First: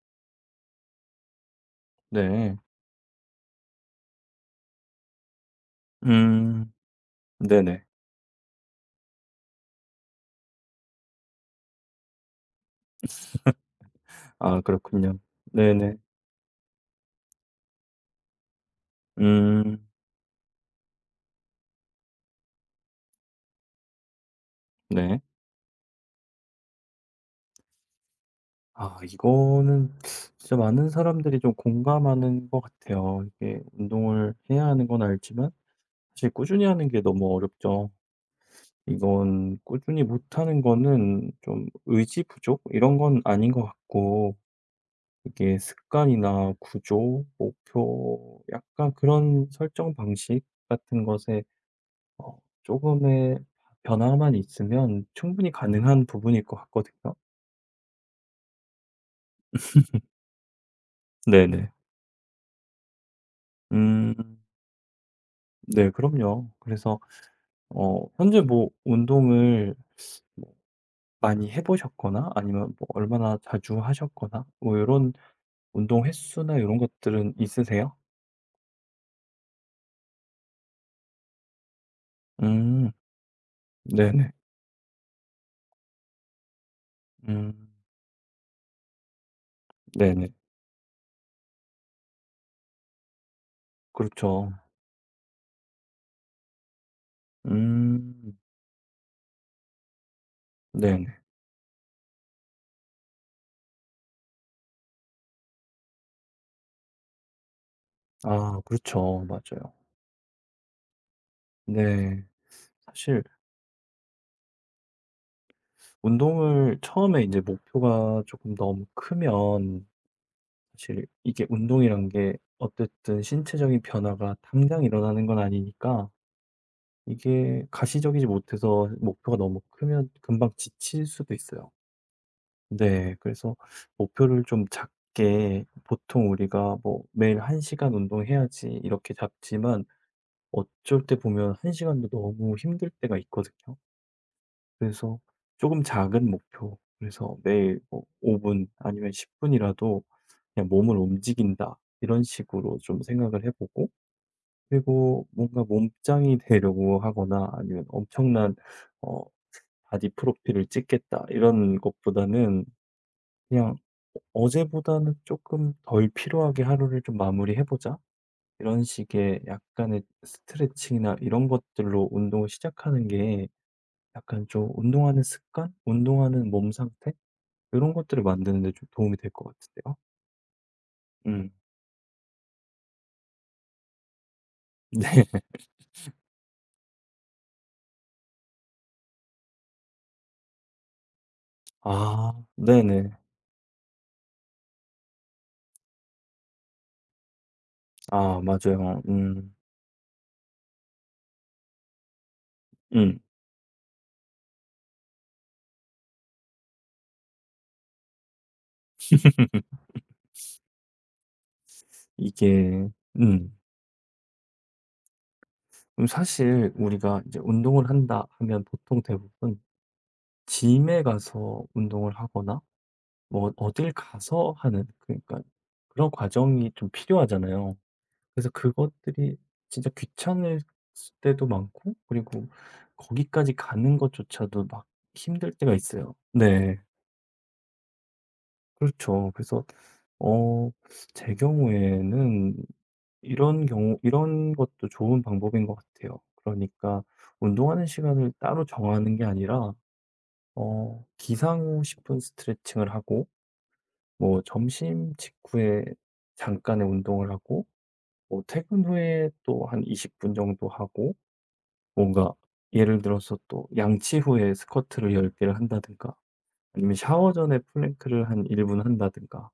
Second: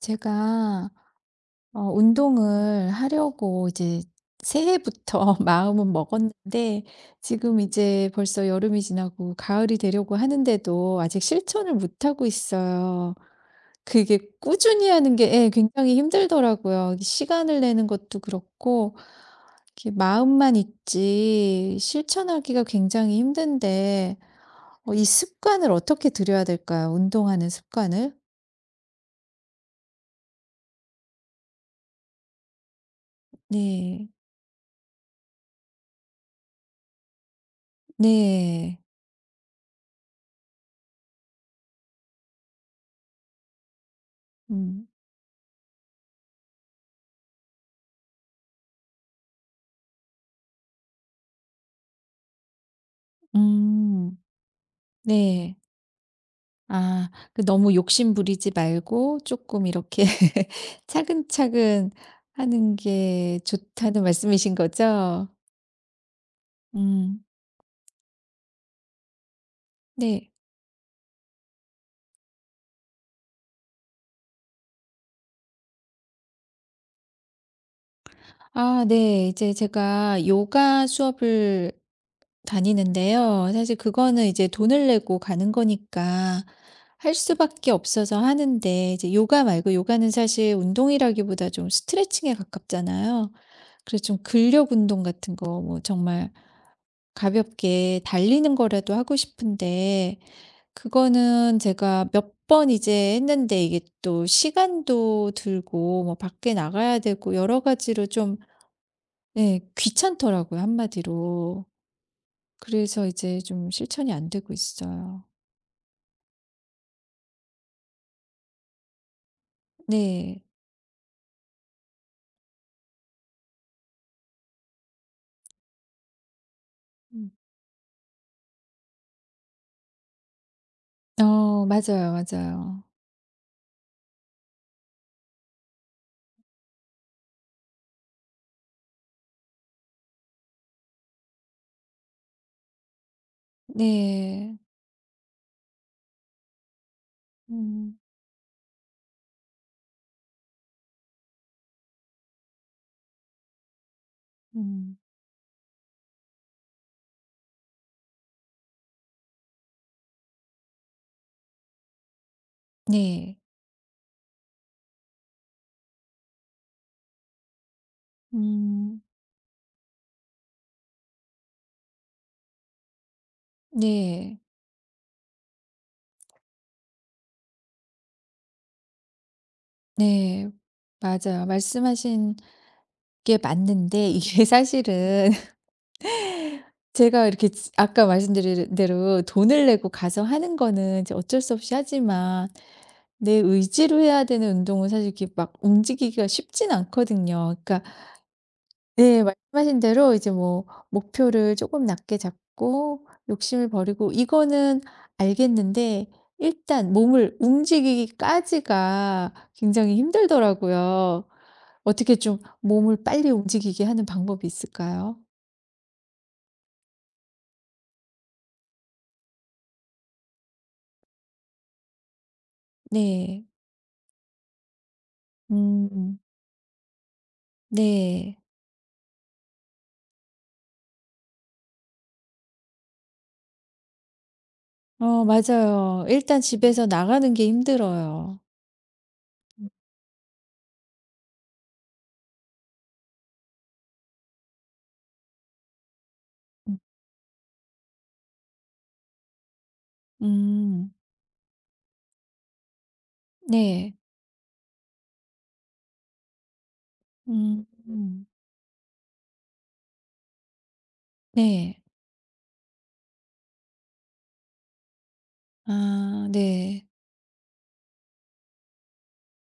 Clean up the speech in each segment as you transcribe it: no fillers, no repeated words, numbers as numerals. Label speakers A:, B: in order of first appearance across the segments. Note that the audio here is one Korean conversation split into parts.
A: 제가
B: 네.
A: 운동을 하려고 이제 새해부터 마음은
B: 음.
A: 먹었는데 지금
B: 네네.
A: 이제 벌써 여름이 지나고 가을이 되려고 하는데도 아직 실천을 못 하고 있어요. 그게
B: 아
A: 꾸준히
B: 그렇군요.
A: 하는 게, 예, 굉장히
B: 네네.
A: 힘들더라고요. 시간을 내는 것도 그렇고
B: 음.
A: 이렇게 마음만 있지 실천하기가 굉장히 힘든데, 이
B: 네.
A: 습관을 어떻게 들여야 될까요? 운동하는 습관을?
B: 아 이거는 진짜 많은 사람들이 좀 공감하는 것 같아요. 이게
A: 네.
B: 운동을 해야 하는 건 알지만 사실 꾸준히 하는 게 너무 어렵죠.
A: 네.
B: 이건 꾸준히 못하는 거는 좀 의지 부족 이런 건 아닌 것 같고
A: 음.
B: 이게 습관이나 구조, 목표 약간 그런 설정 방식 같은 것에 어 조금의
A: 음.
B: 변화만 있으면 충분히
A: 네.
B: 가능한 부분일 것
A: 아,
B: 같거든요.
A: 그 너무 욕심 부리지 말고 조금 이렇게
B: 네네.
A: 차근차근 하는 게 좋다는
B: 음
A: 말씀이신 거죠?
B: 네 그럼요. 그래서
A: 음.
B: 현재 뭐 운동을
A: 네.
B: 뭐 많이 해 보셨거나 아니면 뭐 얼마나 자주 하셨거나 뭐 이런 운동 횟수나 이런 것들은 있으세요?
A: 아, 네. 이제 제가 요가 수업을
B: 음
A: 다니는데요. 사실 그거는
B: 네네.
A: 이제 돈을 내고 가는 거니까 할
B: 음
A: 수밖에 없어서 하는데, 이제 요가 말고, 요가는
B: 네네.
A: 사실 운동이라기보다 좀 스트레칭에 가깝잖아요. 그래서 좀
B: 그렇죠.
A: 근력 운동 같은 거, 뭐 정말 가볍게
B: 음
A: 달리는 거라도 하고 싶은데,
B: 네네.
A: 그거는 제가 몇 번 이제 했는데 이게 또 시간도 들고 뭐 밖에 나가야 되고 여러 가지로 좀,
B: 아 그렇죠.
A: 네,
B: 맞아요.
A: 귀찮더라고요, 한마디로.
B: 네.
A: 그래서
B: 사실
A: 이제 좀 실천이 안 되고 있어요.
B: 운동을 처음에 이제 목표가 조금 너무 크면
A: 네.
B: 사실 이게 운동이란 게 어쨌든 신체적인 변화가 당장 일어나는 건 아니니까
A: 음.
B: 이게 가시적이지 못해서 목표가 너무 크면 금방 지칠 수도
A: 어,
B: 있어요.
A: 맞아요, 맞아요.
B: 네. 그래서 목표를 좀 작게 보통 우리가 뭐 매일 1 시간 운동해야지 이렇게 잡지만 어쩔 때 보면 1 시간도 너무 힘들 때가 있거든요.
A: 네.
B: 그래서 조금 작은 목표, 그래서 매일
A: 음,
B: 뭐 5 분 아니면 10 분이라도 그냥 몸을 움직인다 이런 식으로 좀 생각을 해 보고
A: 음.
B: 그리고 뭔가 몸짱이 되려고 하거나 아니면 엄청난 어 바디 프로필을 찍겠다 이런 것보다는
A: 네.
B: 그냥 '어제보다는 조금 덜 피로하게 하루를 좀 마무리해 보자.' 이런
A: 음,
B: 식의 약간의 스트레칭이나 이런 것들로 운동을 시작하는 게
A: 네.
B: 약간 좀 운동하는 습관? 운동하는 몸 상태? 그런 것들을 만드는 데 좀 도움이 될 것 같은데요.
A: 네. 맞아요.
B: 음.
A: 말씀하신 게 맞는데 이게
B: 네.
A: 사실은 제가 이렇게 지 아까 말씀드린 대로 돈을 내고 가서 하는 거는 이제 어쩔 수 없이
B: 아
A: 하지만,
B: 네네.
A: 내 의지로 해야 되는 운동은 사실 이렇게 막 움직이기가 쉽진 않거든요. 그러니까,
B: 아 맞아요.
A: 네,
B: 음.
A: 말씀하신 대로 이제 뭐 목표를 조금 낮게 잡고
B: 음.
A: 욕심을 버리고, 이거는 알겠는데 일단 몸을 움직이기까지가 굉장히 힘들더라고요. 어떻게 좀
B: 이게
A: 몸을 빨리
B: 음.
A: 움직이게 하는 방법이 있을까요?
B: 그럼 사실 우리가 이제 운동을 한다 하면 보통 대부분 짐에 가서 운동을 하거나
A: 네.
B: 뭐 어딜 가서 하는 그러니까 그런
A: 음.
B: 과정이 좀 필요하잖아요.
A: 네.
B: 그래서 그것들이 진짜 귀찮을 때도 많고 그리고 거기까지 가는 것조차도 막
A: 어,
B: 힘들 때가
A: 맞아요.
B: 있어요.
A: 일단
B: 네.
A: 집에서 나가는 게 힘들어요.
B: 그렇죠. 그래서 어 제 경우에는 이런 경우 이런 것도 좋은 방법인 것 같아요.
A: 음음.
B: 그러니까 운동하는 시간을 따로 정하는 게 아니라
A: 음.
B: 기상 후 10분 스트레칭을 하고
A: 네.
B: 뭐 점심 직후에 잠깐의 운동을 하고
A: 음. 음.
B: 뭐 퇴근 후에 또 한 20분 정도 하고
A: 네.
B: 뭔가 예를 들어서 또 양치 후에 스쿼트를 10 개를 한다든가
A: 아, 네.
B: 아니면 샤워 전에 플랭크를 한 1분 한다든가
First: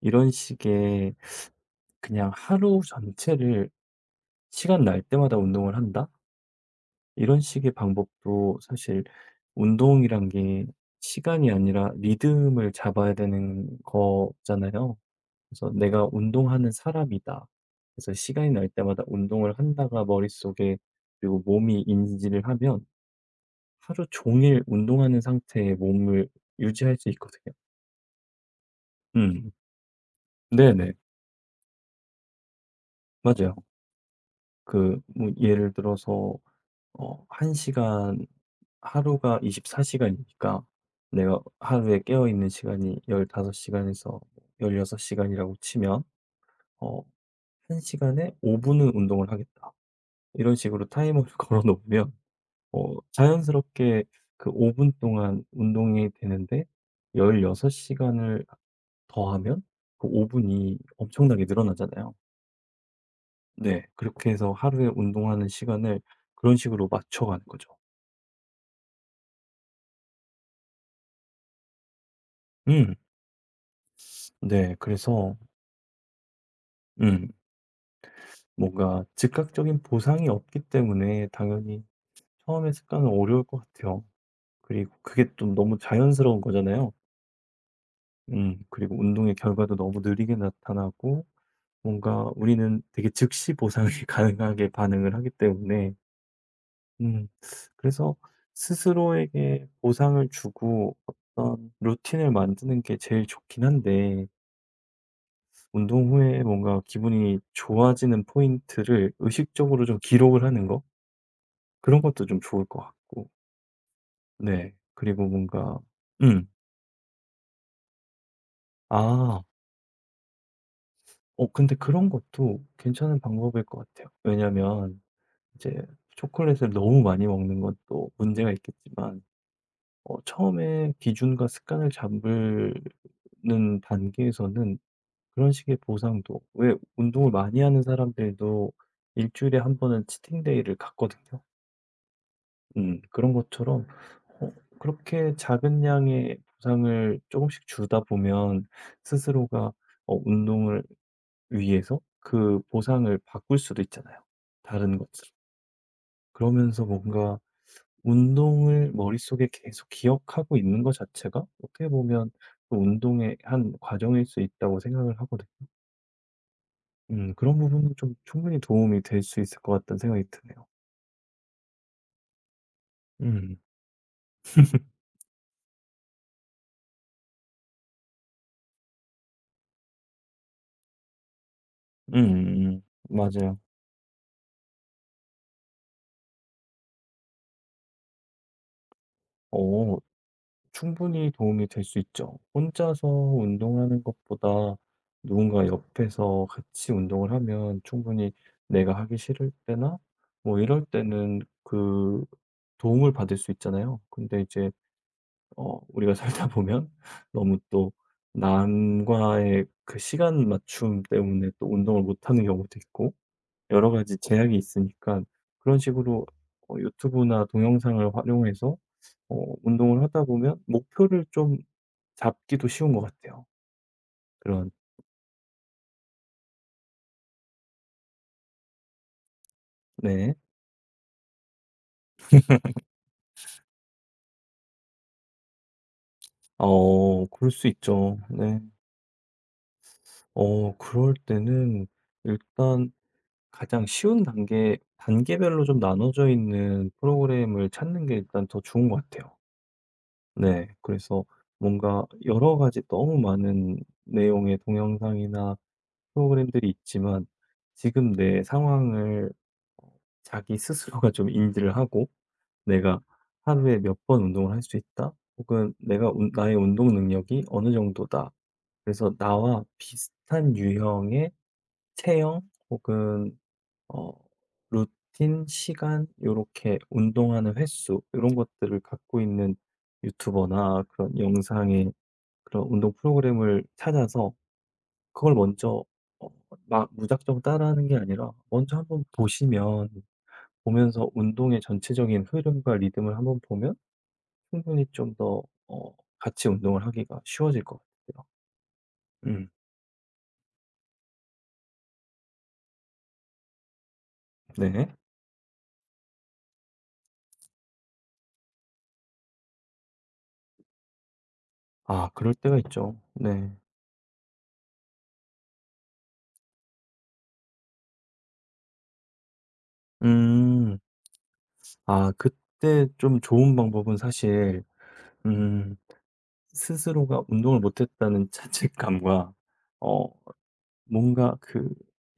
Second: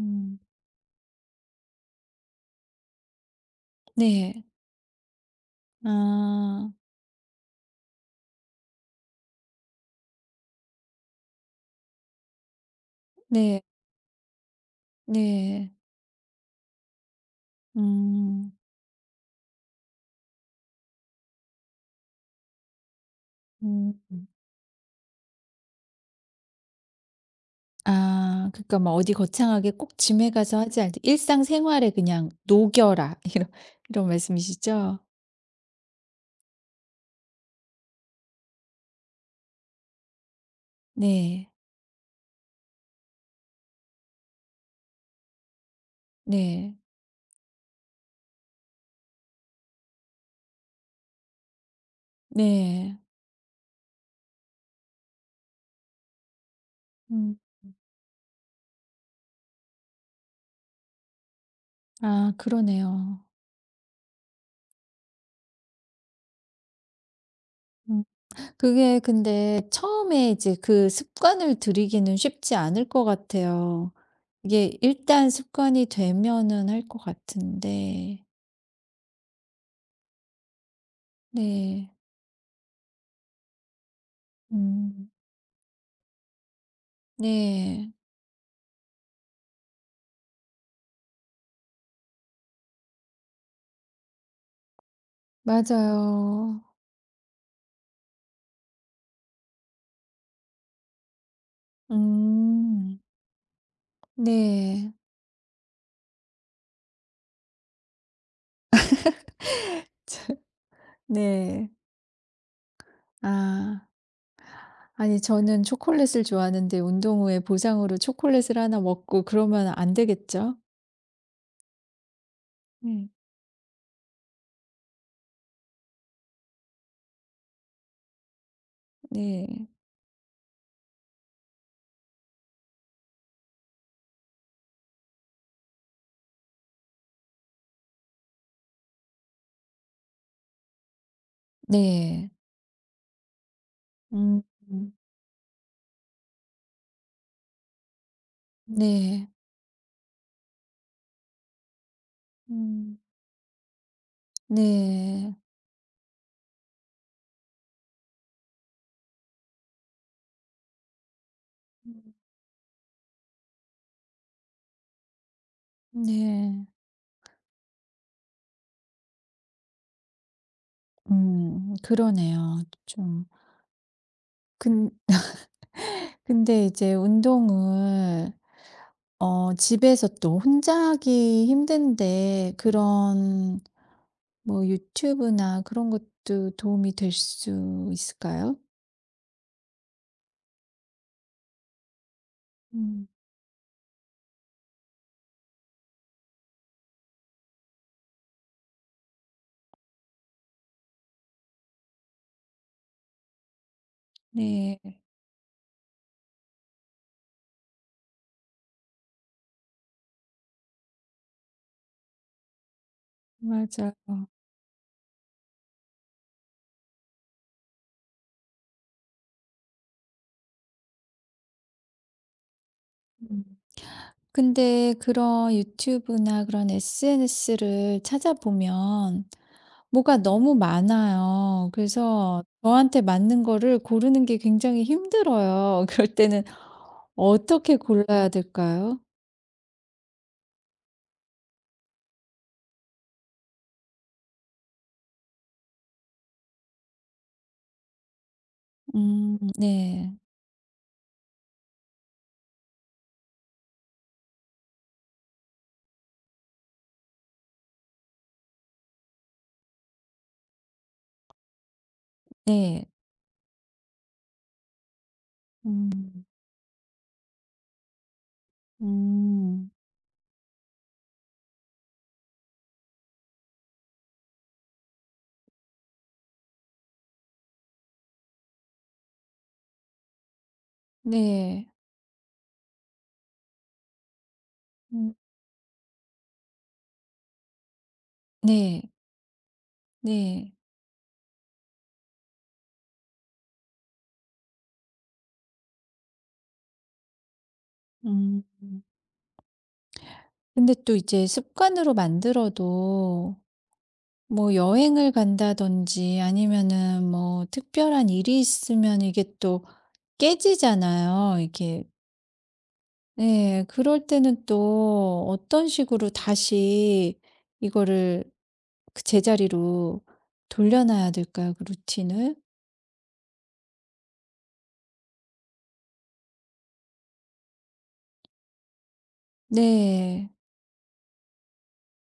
B: 이런 식의 그냥 하루 전체를
A: 네.
B: 시간 날 때마다 운동을 한다?
A: 아.
B: 이런 식의 방법도 사실 운동이란 게 시간이 아니라 리듬을 잡아야
A: 네.
B: 되는 거잖아요. 그래서
A: 네.
B: '내가 운동하는 사람이다.' 그래서 시간이
A: 음.
B: 날 때마다 운동을 한다가 머릿속에 그리고 몸이 인지를 하면
A: 음.
B: 하루 종일 운동하는 상태의 몸을 유지할 수 있거든요.
A: 아, 그러니까 뭐 어디
B: 음.
A: 거창하게 꼭 짐에 가서 하지
B: 네네.
A: 않되 일상생활에 그냥 녹여라
B: 맞아요.
A: 이런 말씀이시죠?
B: 그 뭐 예를 들어서 어 한 시간 하루가 24 시간이니까 내가
A: 네.
B: 하루에 깨어 있는 시간이 15 시간에서 16 시간이라고 치면
A: 네.
B: 어 1 시간에 5 분은 운동을 하겠다. 이런 식으로 타이머를 걸어 놓으면
A: 네.
B: 자연스럽게 그 5분 동안 운동이 되는데
A: 음.
B: 16 시간을 더하면 그 5 분이 엄청나게 늘어나잖아요.
A: 아, 그러네요.
B: 네. 그렇게 해서 하루에 운동하는 시간을 그런 식으로 맞춰 가는 거죠.
A: 음, 그게 근데 처음에 이제 그 습관을 들이기는 쉽지 않을
B: 음.
A: 것 같아요.
B: 네.
A: 이게 일단
B: 그래서
A: 습관이 되면은 할 것
B: 음.
A: 같은데.
B: 뭔가 즉각적인 보상이 없기 때문에 당연히
A: 네.
B: 처음에 습관은 어려울 것 같아요. 그리고
A: 음.
B: 그게 좀 너무 자연스러운 거잖아요.
A: 네.
B: 그리고 운동의 결과도 너무 느리게 나타나고 뭔가 우리는 되게 즉시 보상이 가능하게 반응을 하기 때문에
A: 맞아요.
B: 음 그래서 스스로에게 보상을 주고 어떤 루틴을 만드는 게
A: 음.
B: 제일 좋긴 한데
A: 네.
B: 운동 후에 뭔가 기분이 좋아지는 포인트를 의식적으로 좀 기록을 하는 거?
A: 네.
B: 그런 것도 좀 좋을 것 같고.
A: 아.
B: 네.
A: 아니,
B: 그리고
A: 저는
B: 뭔가
A: 초콜릿을
B: 음.
A: 좋아하는데, 운동 후에 보상으로 초콜릿을 하나 먹고
B: 아.
A: 그러면 안 되겠죠?
B: 근데 그런 것도
A: 네.
B: 괜찮은 방법일 것 같아요. 왜냐면 이제 초콜릿을 너무 많이 먹는 것도 문제가 있겠지만
A: 네.
B: 처음에 기준과 습관을 잡는 단계에서는 그런 식의 보상도 왜 운동을 많이 하는 사람들도 일 주일에 한 번은 치팅 데이를 갖거든요.
A: 네.
B: 음. 그런 것처럼
A: 음.
B: 어 그렇게 작은 양의 보상을 조금씩 주다 보면
A: 네.
B: 스스로가 운동을 위해서 그
A: 음.
B: 보상을 바꿀 수도 있잖아요, 다른 것으로.
A: 네.
B: 그러면서 뭔가 운동을 머릿속에 계속 기억하고 있는 것 자체가 어떻게
A: 음.
B: 보면 그 운동의 한 과정일 수 있다고 생각을 하거든요.
A: 네.
B: 그런 부분은 좀 충분히 도움이 될 수 있을 것 같다는 생각이 드네요.
A: 음, 그러네요. 좀
B: 음.
A: 근 근데 이제 운동을 집에서 또 혼자 하기 힘든데,
B: 음음 맞아요.
A: 그런 뭐 유튜브나 그런 것도 도움이 될 수 있을까요?
B: 어. 충분히 도움이 될 수 있죠. 혼자서
A: 음.
B: 운동하는 것보다 누군가 옆에서 같이 운동을 하면 충분히 내가 하기 싫을 때나 뭐 이럴 때는 그 도움을 받을 수 있잖아요. 근데 이제
A: 네.
B: 우리가 살다 보면 너무 또 남과의 그 시간 맞춤 때문에 또 운동을 못 하는 경우도 있고 여러
A: 맞아요.
B: 가지 제약이 있으니까 그런 식으로 유튜브나 동영상을 활용해서 운동을 하다 보면 목표를 좀 잡기도 쉬운 것 같아요.
A: 음.
B: 그런
A: 근데 그런 유튜브나 그런 SNS를 찾아보면 뭐가
B: 네.
A: 너무 많아요. 그래서 저한테 맞는 거를 고르는 게 굉장히 힘들어요. 그럴 때는
B: 그럴 수
A: 어떻게
B: 있죠.
A: 골라야
B: 네.
A: 될까요?
B: 그럴 때는 일단 가장 쉬운 단계별로 좀 나눠져 있는 프로그램을 찾는 게 일단 더 좋은 것 같아요.
A: 음, 네.
B: 네. 그래서 뭔가 여러 가지 너무 많은 내용의 동영상이나 프로그램들이 있지만 지금 내 상황을 어 자기 스스로가 좀 인지를 하고
A: 네.
B: '내가 하루에 몇 번 운동을 할 수 있다.' 혹은 '내가
A: 음.
B: 운 나의 운동 능력이 어느 정도다.' 그래서 나와
A: 음.
B: 비슷한 유형의 체형 혹은 어 루틴, 시간 요렇게 운동하는 횟수 이런 것들을 갖고 있는 유튜버나 그런
A: 네.
B: 영상의 그런 운동 프로그램을 찾아서
A: 음,
B: 그걸 먼저 어 막 무작정 따라하는 게 아니라 먼저
A: 네.
B: 한번 보시면
A: 네.
B: 보면서 운동의 전체적인 흐름과 리듬을 한번 보면 충분히 좀 더 어 같이 운동을 하기가 쉬워질 것 같아요.
A: 음.
B: 음
A: 근데 또 이제 습관으로 만들어도 뭐
B: 네.
A: 여행을 간다든지 아니면은 뭐 특별한 일이 있으면 이게 또 깨지잖아요. 이게,
B: 아 그럴 때가 있죠. 네.
A: 네, 그럴 때는 또 어떤 식으로 다시 이거를 그 제자리로
B: 음.
A: 돌려놔야 될까요? 그
B: 아
A: 루틴을?
B: 그때 좀 좋은 방법은 사실 음 스스로가 운동을 못 했다는 자책감과 어
A: 네.
B: 뭔가 그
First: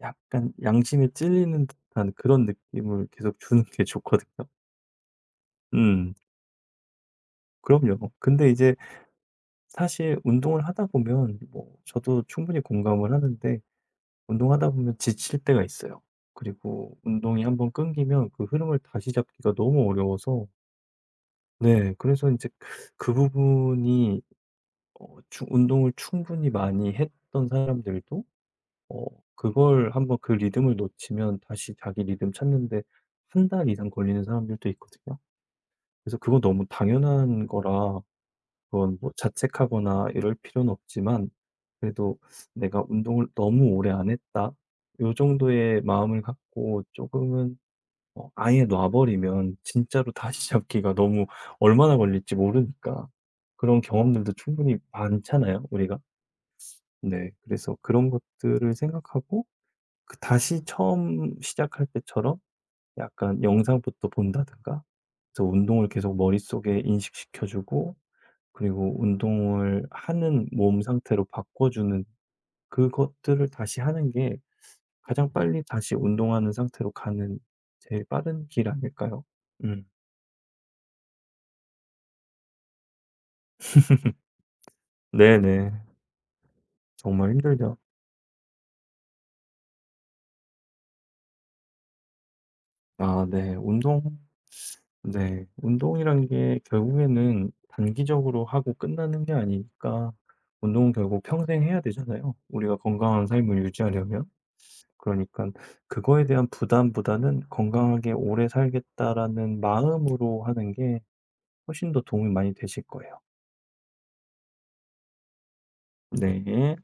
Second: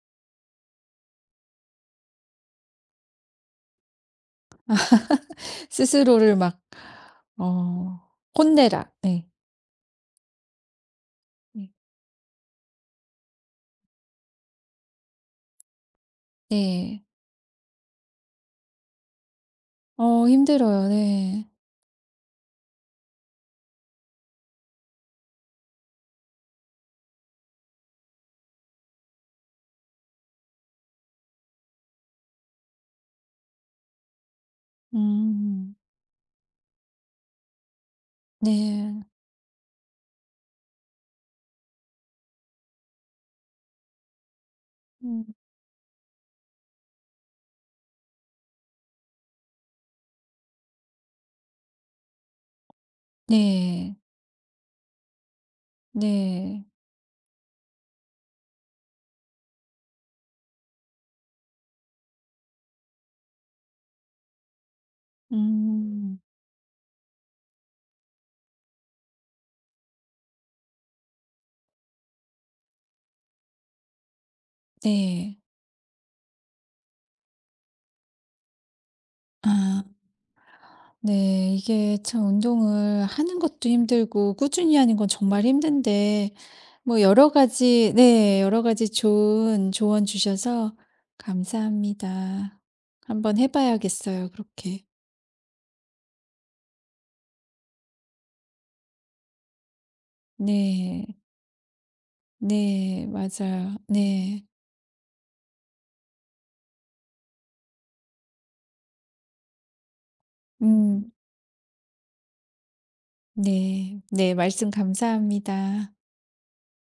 B: 약간 양심에 찔리는 듯한 그런 느낌을 계속 주는 게 좋거든요. 음.
A: 스스로를 막,
B: 그럼요.
A: 어,
B: 근데 이제
A: "혼내라." 네.
B: 사실 운동을 하다 보면
A: 네.
B: 뭐 저도 충분히 공감을 하는데 운동하다 보면 지칠 때가 있어요. 그리고
A: 네.
B: 운동이 한번 끊기면 그 흐름을 다시 잡기가 너무
A: 어,
B: 어려워서
A: 힘들어요. 네.
B: 네 그래서 이제 그 부분이 어 추 운동을 충분히 많이 했던 사람들도 어 그걸 한번 그 리듬을 놓치면 다시 자기 리듬 찾는데 한 달 이상 걸리는 사람들도 있거든요.
A: 음.
B: 그래서 그건 너무 당연한 거라 그건
A: 네.
B: 뭐 자책하거나 이럴 필요는 없지만 그래도 '내가 운동을 너무 오래 안 했다.' 요
A: 음.
B: 정도의 마음을 갖고 조금은 아예 놔 버리면 진짜로 다시 잡기가 너무 얼마나 걸릴지 모르니까. 그런
A: 네.
B: 경험들도 충분히 많잖아요, 우리가.
A: 네.
B: 네. 그래서 그런 것들을 생각하고 그 다시 처음 시작할 때처럼 약간 영상부터 본다든가 그래서 운동을 계속
A: 음.
B: 머릿속에 인식시켜 주고 그리고 운동을 하는 몸 상태로 바꿔 주는 그것들을 다시 하는 게 가장
A: 네.
B: 빨리 다시 운동하는 상태로 가는 제일 빠른 길 아닐까요?
A: 아.
B: 음.
A: 네. 이게 참 운동을 하는 것도 힘들고 꾸준히 하는 건 정말
B: 네네.
A: 힘든데 뭐
B: 정말
A: 여러
B: 힘들죠.
A: 가지, 네, 여러 가지 좋은 조언 주셔서 감사합니다.
B: 아
A: 한번 해
B: 네. 운동
A: 봐야겠어요, 그렇게.
B: 네. 운동이란 게 결국에는 단기적으로 하고 끝나는 게 아니니까 운동은
A: 네.
B: 결국 평생 해야 되잖아요, 우리가
A: 네.
B: 건강한 삶을
A: 맞아요.
B: 유지하려면.
A: 네.
B: 그러니까 그거에 대한 부담보다는 '건강하게 오래 살겠다.'라는 마음으로 하는 게
A: 음.
B: 훨씬 더 도움이 많이 되실 거예요.
A: 네. 네. 말씀 감사합니다.
B: 네.